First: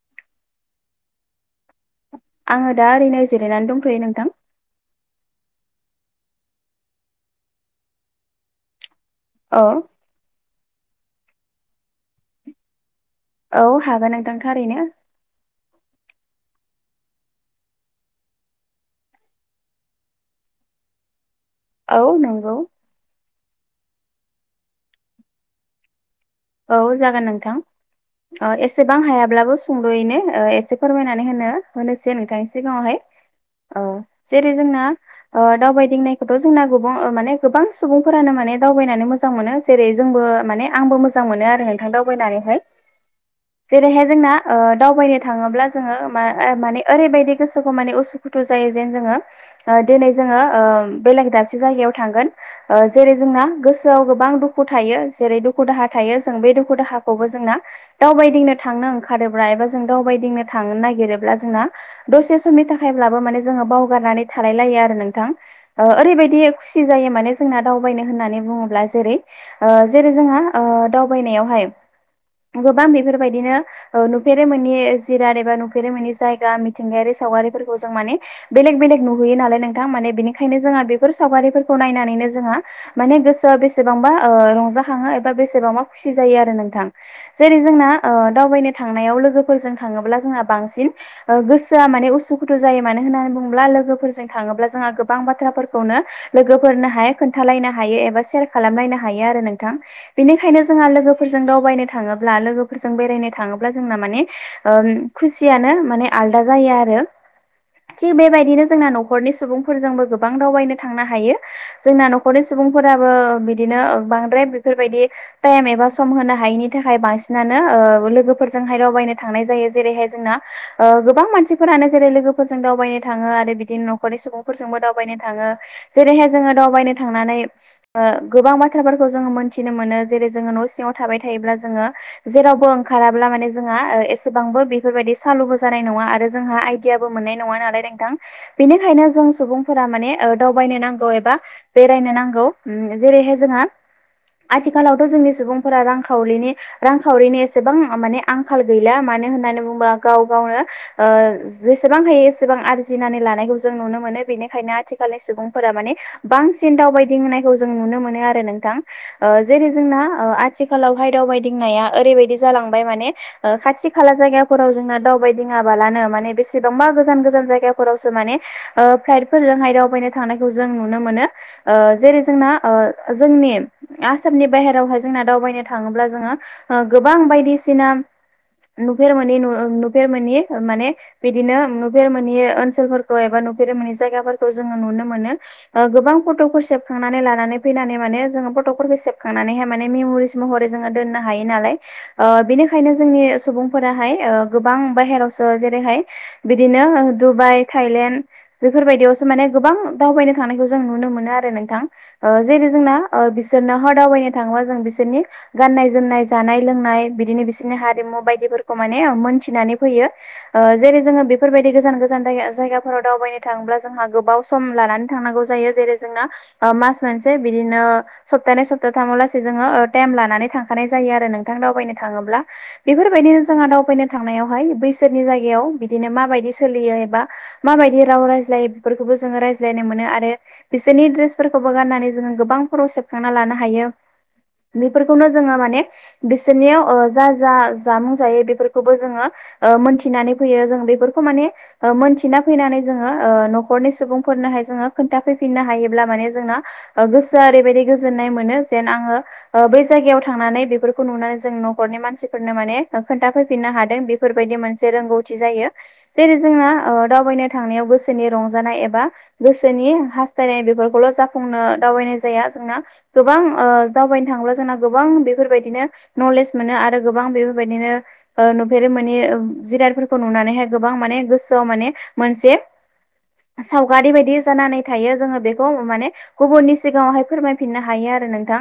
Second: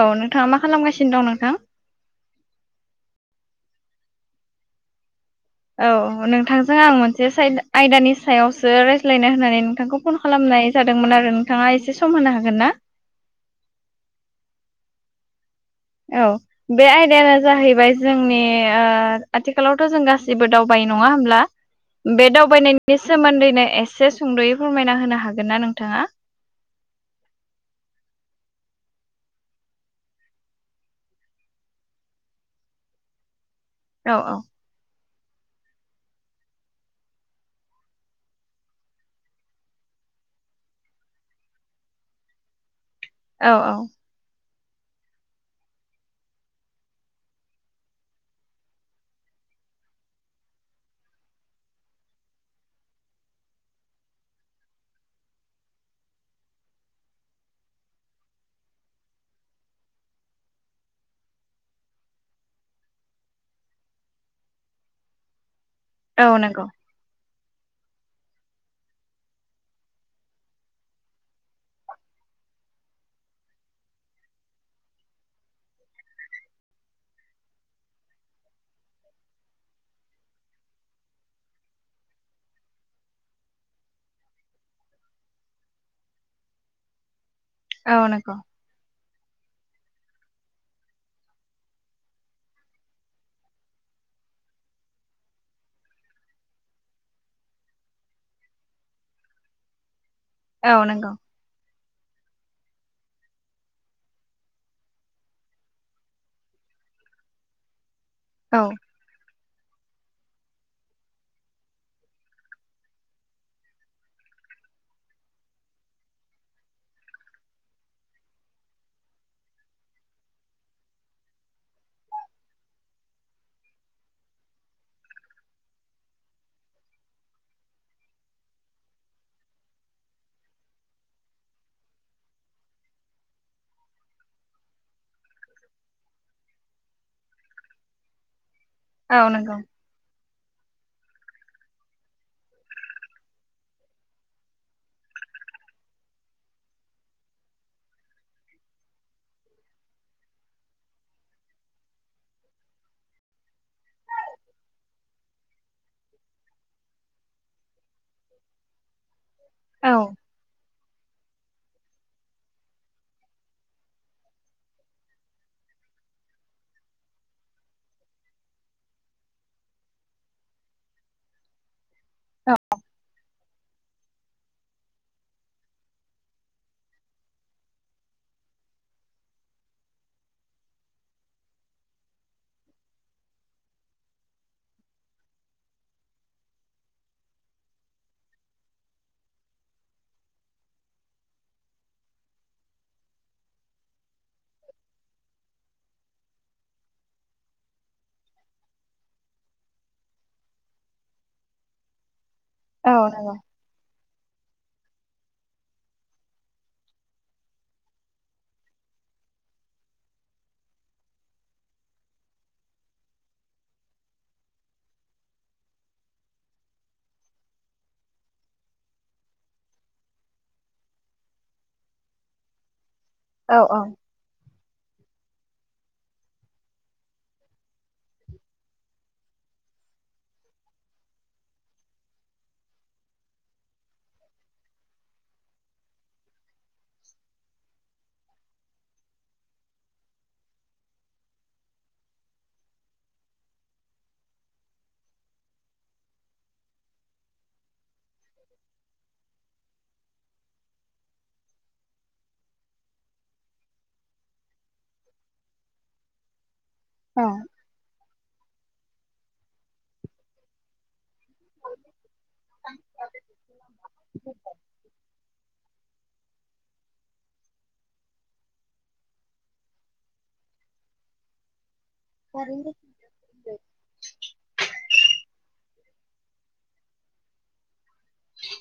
औ नोंथाङा मा खालामगासिनो दं नोंथां आङो दा ओरैनो जिरायनानै दंथ'यो नोंथां औ नोंथांजों आं मोनसे सायद आयदानि सायावसो रायज्लायनो होननानै औ नोंथांखौ फन खालामनाय जादोंमोन आरो नोंथाङा एसे सम होनो हागोन ना औ हागोन नोंथां थारैनो औ बे आयदायानो जाहैबाय जोंनि आथिखालावथ' जों गासिबो दावबाय नङा होमब्ला औ बे नंगौ दावबायनायनि सोमोन्दैनो एसे सुंद'यै फोरमायना होनो हागोन ना नोंथाङा औ जागोन नोंथां एसेबां हायाब्लाबो सुंद'यैनो एसे फोरमायनानै होनो होनोसै नोंथांनि सिगाङावहाय औ जेरै जोंना दावबायदिंनायखौथ' जोंना गुबां माने गोबां सुबुंफोरानो माने दावबायनानै मोजां मोनो जेरै जोंबो माने आंबो मोजां मोनो आरो नोंथां दावबायनानैहाय औ औ जेरैहाय जोंना दावबायनो थाङोब्ला जोङो मा माने ओरैबायदि गोसोखौ माने उसुखुथु जायो जेन जोङो दिनै जोङो बेलेग दाबसे जायगायाव थांगोन जेरै जोंना गोसोआव गोबां दुखु थायो जेरै दुखु दाहा थायो जों बे दुखु दाहाखौबो जोंना दावबायदिनो थांनो ओंखारोब्ला एबा जों दावबायदिनो थांनो नागिरोब्ला जोंना दसे समनि थाखायब्लाबो माने जोङो बावगारनानै थालाय लायो आरो नोंथां औ ओरैबायदि नंगौ खुसि जायो माने जोंना दावबायनो होननानै बुङोब्ला जेरै जेरै जोंहा दावबायनायावहाय गोबां बेफोरबायदिनो नुफेरै मनि जिराद एबा नुफेरै मनि जायगा मिथिंगायारि सावगारिफोरखौ जों माने बेलेग बेलेग नुहैयो नालाय नोंथां माने बेनिखायनो जोहा बेफोर सावगारिफोरखौ नायनानैनो जोंहा माने गोसोआ बेसेबांबा रंजााखाङो बा बेसेबांबा खुसि जायो आरो नोंथां जेरै जोंना औ ओ नंगौ दावबायनो थांनायाव लोगोफोरजों थाङोब्ला जोंहा बांसिन गोसोआ माने उसुखुथु जायो मानो होननानै बुङोब्ला लोगोफोरजों थाङोब्ला जोंहा गोबां बाथ्राफोरखौनो लोगोफोरनो हाया खोन्थालायनो हायो एबा शेयार खालामलायनो हायो आरो नोंथां बेनिखायनो औ जोंहा नंगौ लोगोफोरजों दावबायनो थाङोब्ला लोगोफोरजों बेरायनो थाङोब्ला जोंना माने खुसियानो माने आलदा जायो आरो थिग औ बेबायदिनो जोंना न'खरनि सुबुंफोरजोंबो गोबां दावबायनो थांनो हायो जोंना न'खरनि सुबुंफोराबो बिदिनो बांद्राय बेफोरबायदि टाइम एबा सम होनो हायैनि थाखाय बांसिनानो लोगोफोरजोंहाय दावबायनो थांनाय जायो जेरैहाय जोंना गोबां मानसिफोरानो जेरै लोगोफोरजों दावबायनो थाङो आरो बिदिनो न'खरनि सुबुंफोरजोंबो दावबायनो थाङो जेरैहाय जोङो दावबायनो थांनानै गोबां बाथ्राफोरखौ जोङो मोनथिनो मोनो। जेरै जोङो न' सिङाव थाबाय थायोब्ला जोङो, जेरावबो ओंखाराब्ला माने जोंहा एसेबांबो बेफोरबायदि सालुबो जानाय नङा आरो जोंहा आइ आइदियाबो मोननाय नङा नालाय नोंथां बेनिखायनो औ जों नंगौ सुबुंफोर माने दावबायनो नांगौ एबा बेरायनो नांगौ जेरैहाय जोंहा, आथिखालावथ' जोंनि सुबुंफोरा रांखावरिनि, रांखावरिनि एसेबां माने आंखाल गैला मानो होननानै बुङोबा गाव गावनो ओ, जेसेबां हायो एसेबां आरजिनानै लानायखौ जों नुनो मोनो बेनिखायनो आथिखालनि सुबुंफोरा माने, बांसिन दावबायदि होननायखौ जों नुनो मोनो आरो नोंथां। ओ जेरै औ जोंना आथिखालावहाय दावबायदिंनाया ओरैबायदि जालांबाय माने, खाथि खाला जायगाफोराव जोंना दावबायदिङाबालानो माने बेसेबांबा गोजान गोजान जायगाफोरावसो माने, ओ फ्लााइटफोरजों आयदावबायनो थांनायखौ जों नुनो मोनो ओ, जेरै जोंना ओ जोंनि आस आसामनि बाहेरावहाय जोंना दावबायनो थाङोब्ला जोङो गोबां बायदिसिना, नुफेर मोनि नु नुफेर मोननि माने, बिदिनो नुफेर मोननि ओनसोलफोरखौ एबा नुफेर मोनै जायगाफोरखौ जोङो नुनो मोनो, गोबां फट'खौ सेबखांनानै लानानै फैनानै माने जोङो फट'फोरखौ सेब, खांनानैहाय माने मेम'रिस महरै जोङो दोननो हायो नालाय, ओ बिनिखायनो जोंनि सुबुंफोराहाय गोबां बायेरावसो जेरैहाय, बिदिनो दुबाइ थाइलेण्ड, बेफोरबायदियावसो माने गोबां दावबायनो थांनायखौ जों नुनो मोनो आरो नोंथां। ओ जेरै औ जोंना नंगौ बिसोरनो हा दावबायनो थाङोबा जों बिसोरनि, गाननाय जोमनाय जानाय लोंनाय बिदिनो बिसोरनि हारिमु बायदिफोरखौ माने मोनथिनानै फैयो। ओ जेरै जोङो बेफोरबायदि गोजान गोजान जायगाफोराव दावबायनो थाङोबा जोंहा गोबाव स सम लानानै थांनांगौ जायो जेरै जों मास मोनसे बिदिनो सप्तानै सप सप्तामलासे जोङो ओ टाइम लानानै थांखानाय जायो आरो नोंथां दावबायनो थाङोब्ला। बेफोरबायदिनो औ जोंहा दावबायैनो थांनायावहाय बैसोरनि जायगायाव बिदिनो माबायदि सोलियो एबा, माबायदि राव रायज्लायो बेफोरखौबो जोङो रायज्लायनो मोनो आरो बिसोरनि दड्रेसफोरखौबो गाननानै जोङो गोबां फट'ग सेबखांना लानो हायो। बेफोरखौनो जोङो माने, बिसोरनियाव ओ जा जा जामुं जायो बेफोरखौबो जोङो। मोनथिनानै फैयो जों बेफोरखौ माने, मोनथिना फैनानै जोङो ओ न'खरनि सुबुंफोरनोहाय जोङो खोन्थाफैफिननो हायोब्ला माने जोंना। गोसोआ ओरैबायदि गोजोननाय मोनो जेन आङो। बै जायगायाव थांनानै बेफोरखौ नुनानै जों न'खरनि मानसिफोरनो माने खोन्थाफैफिननो हादों बे बेफोरबायदि मोनसे रोंगौथि जायो। जेरै जोंना, ओ दावबायनो औ थांनायाव गोसोनि रंजानाय एबा गोसोनि हास्थायनाय बेफोरखौल' जाफुंनो दावबायनाय जाया जोंना। गोबां ओ दावबायनो थाङोब्ला जोंना गोबां बेफोरबायदिनो नलेज मोनो आरो गोबां बेफोरबायदिनो, ओ नुफेरे मोनि जिरादफोरखौ नुनानैहाय गोबां माने गोसोआव माने, मोनसे, सावगारि बायदि जानानै थायो जोङो बेखौ माने गुबुननि सिगाङावहाय फोरमायफिननो हायो आरो नोंथां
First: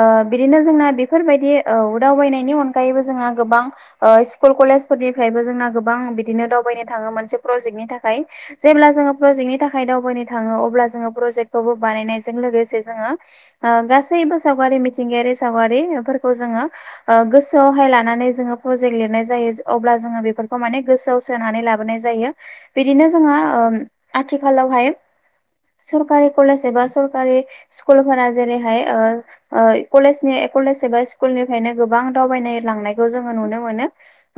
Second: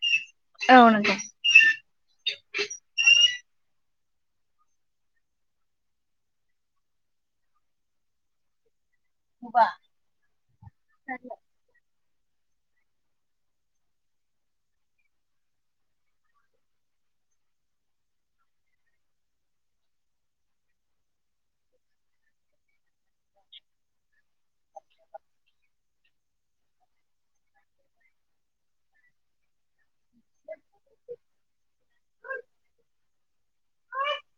ओ बिदिनो औ जोंना नंगौ बेफोरबायदि, औ दावबायनायनि अनगायैबो जोंहा गोबां, ओ स्कुल कलेज फोरनिफ्रायबो जोंना गोबां बिदिनो दावबायनो थाङो मोनसे प्रजेक्टनि थाखाय, जेब्ला जोङो। प्रजेक्टनि थाखाय दावबायनो थाङो अब्ला जोङो प्रजेक्टखौबो बानायनायजों लोगोसे जोङो। ओ गासैबो सावगारि मिथिंगायारि सावगारि फोरखौ जोङो। गोसो आवहाय लानानै जोङो प्रजेक्ट लिरनाय जायो। अब्ला जोङो बेफोरखौ माने गोसो गोसोनानै लाबोनाय जायो बिदिनो जोंहो ओम आथिखालावहाय सरकारि कलेज एबा सरकारि स्कुलफोरा जेरैहाय ओ ओ कलेजनि कलेज एबा स्कुलनिफ्रायनो गोबां दावबायनाय लांनायखौ जोङो नुनो मोनो।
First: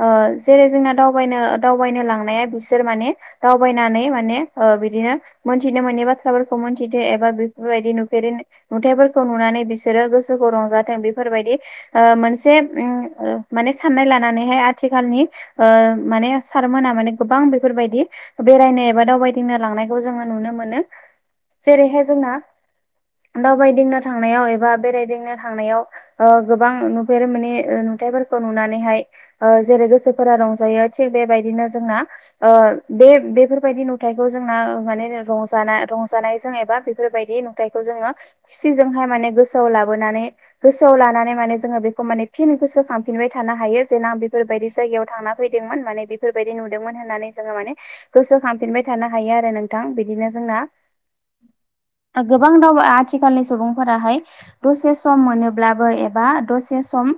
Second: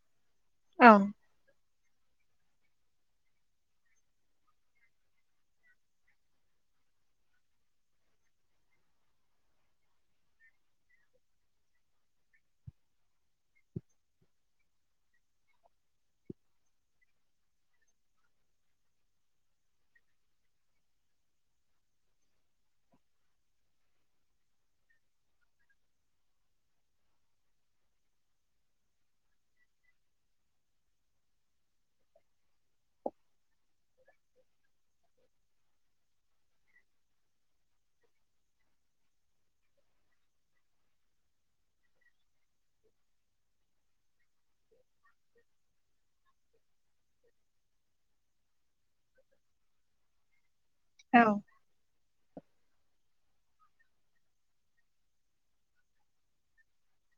ओ जेरै जोंना औ दावबायनो दावबायनो लांनाया बिसोर माने दावबायनानै माने ओ बिदिनो मोनथिनो मोनै बाथ्राफोरखौ मोनथिदो एबा बेफोरबायदि नुफेरै नुथायाइफोरखौ नुनानै बिसोरो गोसोखौ रंजाथों बेफोरबायदि ओ मोनसे उम माने साननाय लानानैहाय आथिखालनि ओ माने सारमोना माने गोबां बेफोरबायदि बेरायनो एबा दावबायदिंनो लांनायखौ जोङो नुनो मोनो जेरैहाय जोंना दावबायदिंनो थांनायाव एबा बेरायदिंनो थांनायाव ओ गोबां नुफेर मोनि नुथाइफोरखौ नुनानैहाय ओ जेरै गोसोफोरा रंजायो थिग बेबायदिनो जोंना ओ बे बेफोरबायदि नुथाइखौ जोंना माने रंजानाय रंजानायजों एबा बेफोरबायदि फिथायखौ जोङो खुसिजोंहाय माने गोसोआव लाबोनानै गोसोआव लानानै माने जोङो बेखौ माने फिन गोसो खांफिनबाय थानो हायो जेेन बे फोरबायदि जायगायाव थांना फैदोंमोन माने बेफोरबायदि नुदोंमोन होननानै जोङो माने गोसोखांफिनबाय थानो हायो आरो नों थां बिदिनो जोंना औ गोबां दाव आथिखालनि सुबुंफोराहाय दसे सम मोनोब्लाबो एबा दसे सम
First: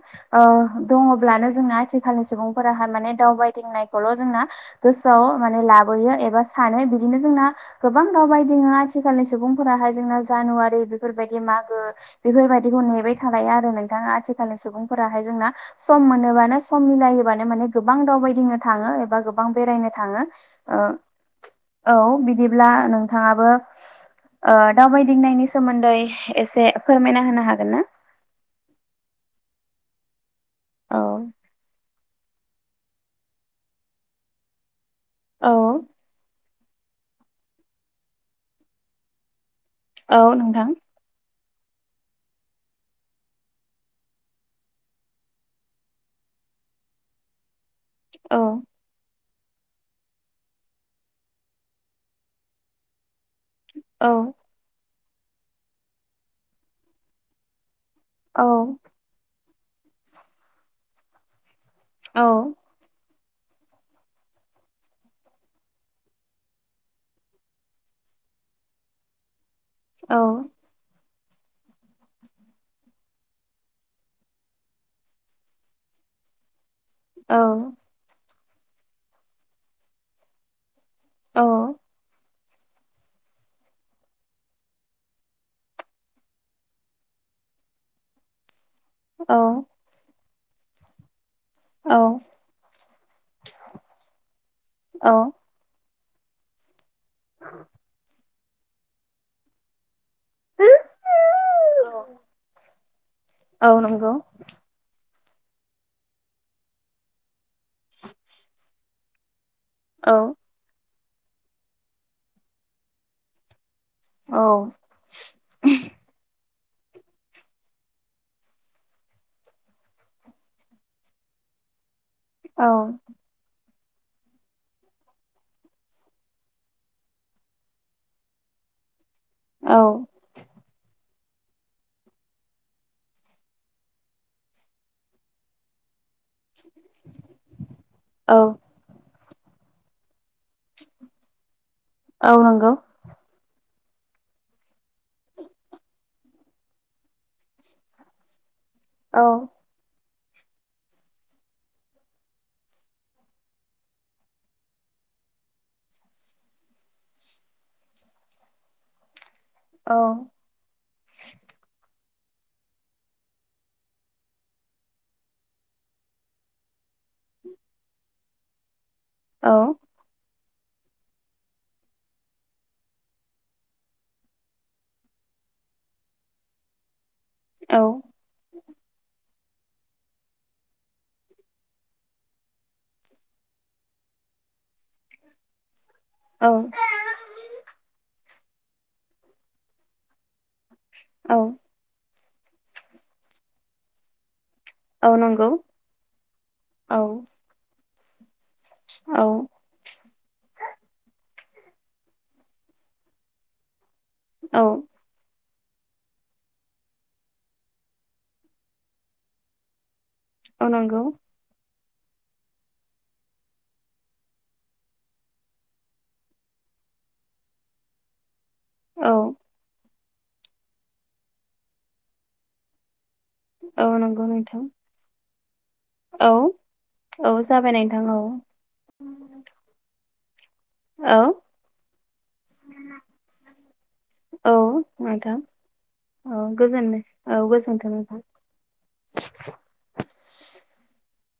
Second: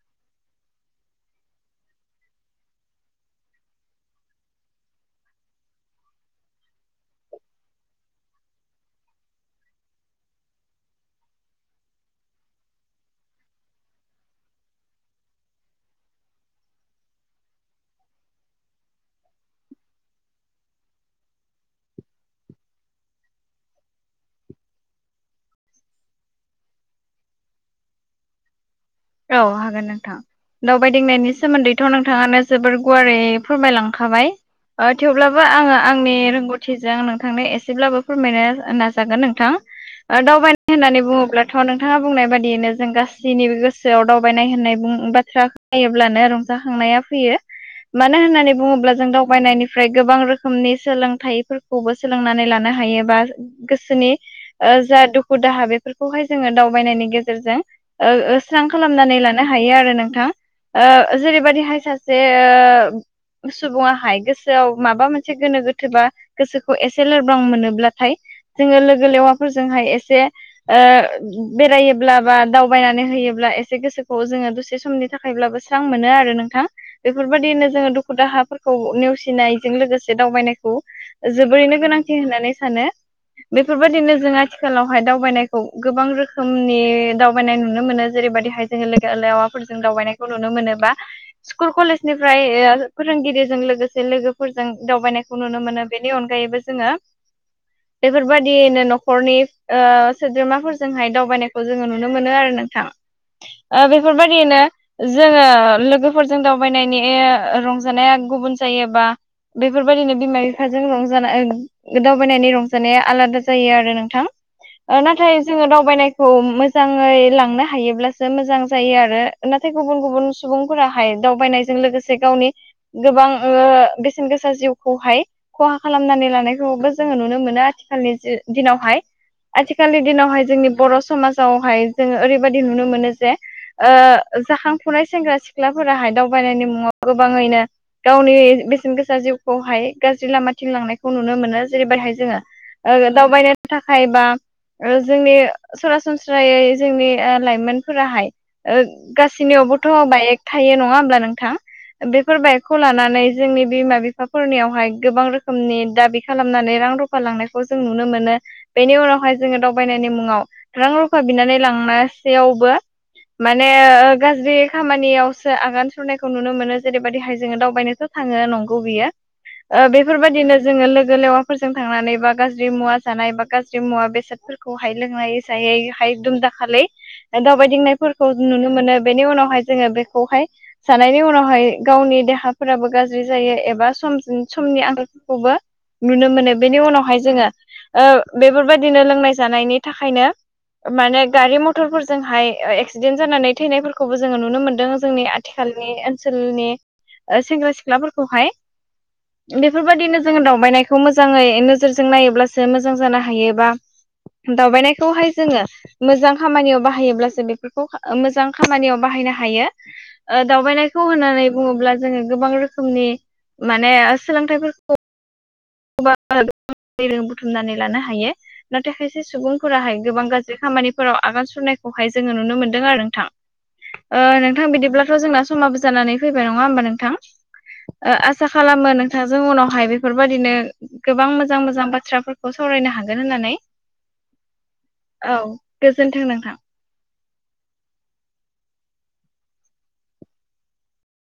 दङब्लानो जोंना आथिखालनि सुबुंफोराह माने दावबायदिंनायखौल' जोंना गोसोआव माने लाबोयो एबा सानो बिदिनो जोंना गोबां दावबायदिङ आथिखालनि सुबुंफोराहाय जोंना जानुवारि बेफोरबायदि मागो बेफोरबायदिखौ नेबाय थालाया आरो नोंथाङा आथिखालनि सुबुंफोराहाय जोंना सम मोनोबानो सम मिलायोबानो माने गोबां दावबायदिनो थाङो एबा गोबां बेरायनो थाङो। ओ औ बिदिब्ला नोंथाङाबो सोमोन्दै एसे फोरमायना होनो हागोनना? औ हागोन नोंथां औ दावबायदिंनायनि सोमोन्दैथ' नोंथाङानो जोबोर गुवारै फोरमायलांखाबाय थेवब्लाबो औ आङो आंनि रोंगौथि जों नोंथांनो एसेब्लाबो फोरमायनो नाजागोन नोंथां औ दावबायनो नोंथां होननानै बुङोब्ला थ' नोंथाङा बुंनाय बादियैनो जों गासैनिबो गोसो गोसोआव दावबायनाय होननाय बाथ्रा नायोबब्लानो रंजाखांनाया फैयो। मानो औ होन्नानै बुङोब्ला जों दा बायनायनिफ्राय गोबां रोखोमनि सोलोंथाइफोरखौबो सोलोंनानै लानो हायो बा औ गोसोनि जा दुखु दाहा बेफोरखौहाय जोङो दावबायनायनि गेजेरजों ओ औ स्रां खालामनानै लानो हायो आरो नोंथां ओ जेरैबायदिहाय सासे औ ओ सुबुङाहाय गोसोआव माबा मोनसे गोनो गोथोबा गोसोखौ एसे लोरबां मोनोब्लाथाय जोङो लोगो लेवा फोरजोंहाय औ एसे ओ बेरायोब्ला बा दावबायनानै होयोब्ला एसे गोसोखौ जोङो दसे समनि थाखायब्लाबो स्रां मोनो आरो नोंथां। औ बेफोरबायदिनो जोङो दुखु दाहाफोरखौ नेवसिनायजों लोगोसे दावबायनायखौ जोबोरैनो गोनांथि होननानै सानो। बेफोरबायदिनो जों आथिखालावहाय दावबायनायखौ गोबां रोखोमनि दावबायनाय नुनो मोनो। जेरैबायदि हायजों लोगो औ आवाफोरजों दावबायनायखौ नुनो मोनोबा। स्कुल औ कलेजनिफ्राय फोरोंगिरिजों लोगोसे लोगोफोरजों औ दावबायनायखौ नुनो मोनो। बेनि अनगायैबो जोङो [unintelligible] बेफोरबायाददियैनो न'खरनि सोद्रोमाफोरजोंहाय दावबायनायखौ जोङो नुनो मोनो आरो नोंथां। औ ओ नंगौ बेफोरबायदिनो जोङो लोगोफोरजों दावबायनायनि रंजानाया गुबुन जायोबा औ बेफोरबायदिनो बिमा बिफाजों रंजा दावबायनायनि रंजानाया आलादा जायो आरोना। औ नोंथां नाथाय जोङो दावबायनायखौ मोजाङै लांनो हायो। हायोब्लासो मोजां जायो आरो नाथाय गुबुन गुबुन सुबुंफोराहाय दावबायनायजों लोगोसे गावनि औ गोबां बेसेन गोसा जिउखौहाय खहा खालामनानै लानायखौबो जोङो नुनो मोनो आथिखालनि दिनावहाय आथिखालनि औ दिनावहाय जोंनि बर' समाजावहाय जोङो ओरै नुनो मोनो जे जाखांफुनाय सेंग्रा सिख्लाफोराहाय दावबायनायनि गोबाङैनो गावनि औ बेसेन गोसा जिउखौहाय गाज्रि लामाथिं लांनायखौ नुनो मोनो जेरैबायहाय औ जोङो नंगौ ओ दावबायनाय थाखाय ओ बा जोंनि सरासनस्रायै जोंनि ओ लाइमोनफोराहाय ओ औ गासैनियावबोथ' बाइक थायो नङा होमब्ला नोंथां बेफोर बाइकखौ लानानै जोंनि बिमा-बिफा फोरनियावहाय गोबां रोखोमनि दाबि खालामनानै रां रुफ फालांनायखौ जों नुनो मोनो बेनि उनावहाय जोङो औ दावबायनायनि मुङाव रां रुफा बिनानै लांनासेयावबो माने ओ गाज्रि खामानियावसो आगान सुरनायखौ नुनो मोनो जेरैबायदि हाइ जोेंङो दावबायनायखौ थाङो नंगौ बियो। औ। ओ बेफोरबायदिनो जोङो लोगो लेवाफोरजों थांनानै बा गाज्रि मुवा जानाय बा गाज्रि मुवा बेसाद फोरखौहाय लोंनाय‌ जायै हाय दुम दाखालै दावबायदिंनायफोरखौ नुनो मोनो बेनि उनावहाय जोङो बेखौहाय जानायनि उनावहाय गावनि देहाफोराबो गाज्रि जायो एबा सम समनि आंखालफोरखौबो नुनो मोनो बेनि उनावहाय जोङो ओ बेफोरबायदिनो लोंनाय जानायनि थाखायनो माने औ गारि मथरफोरजोंहाय ओ एक्सिडेन्ट जानानै थैनायफोरखौबो जोङो नुनो मोनदों। औ जोंनि नंगौ आथिखालनि ओनसोलनि औ ओ सेंग्रा सिख्लाफोरखौहाय औ। बेफोरबायदिनो जोङो दावबायनायखौ मोजाङै नोजोरजों नायोब्लासो मोजां जानो हायोबा औ दावबायनायखौहाय जोङो मोजां खामानियाव बाहायोब्लासो बेफोरखौ मोजां खामानियाव बाहायनो हायो। ओ औ नंगौ दावबायनायखौ होननानै बुङोब्ला जोङो गोबां रोखोमनि माने सोलोंथाइफोरखौ बुथुमनानै लानो हायो। नाथाय औ खायसे सुबुंफोराहाय गोबां गाज्रि खामानिफोराव आगान सुरनायखौहाय जोङो नुनो मोनदों आरो नोंथां। औ नंगौ ओ नोंथां बिदिब्लाथ' जोंना समाबो जानानै औ फैबाय नङा होमबा नोंथां औ जाबाय नोंथां औ ओ आसा खालामो नोंथांजों उनावहाय बेफोरबायदिनो औ गोबां मोजां मोजां बाथ्राफोरखौ सावरायनो हागोन होननानै। औ नोंथां औ गोजोन्थों नोंथां। [unintelligible] औ गोजोन्थों नोंथां।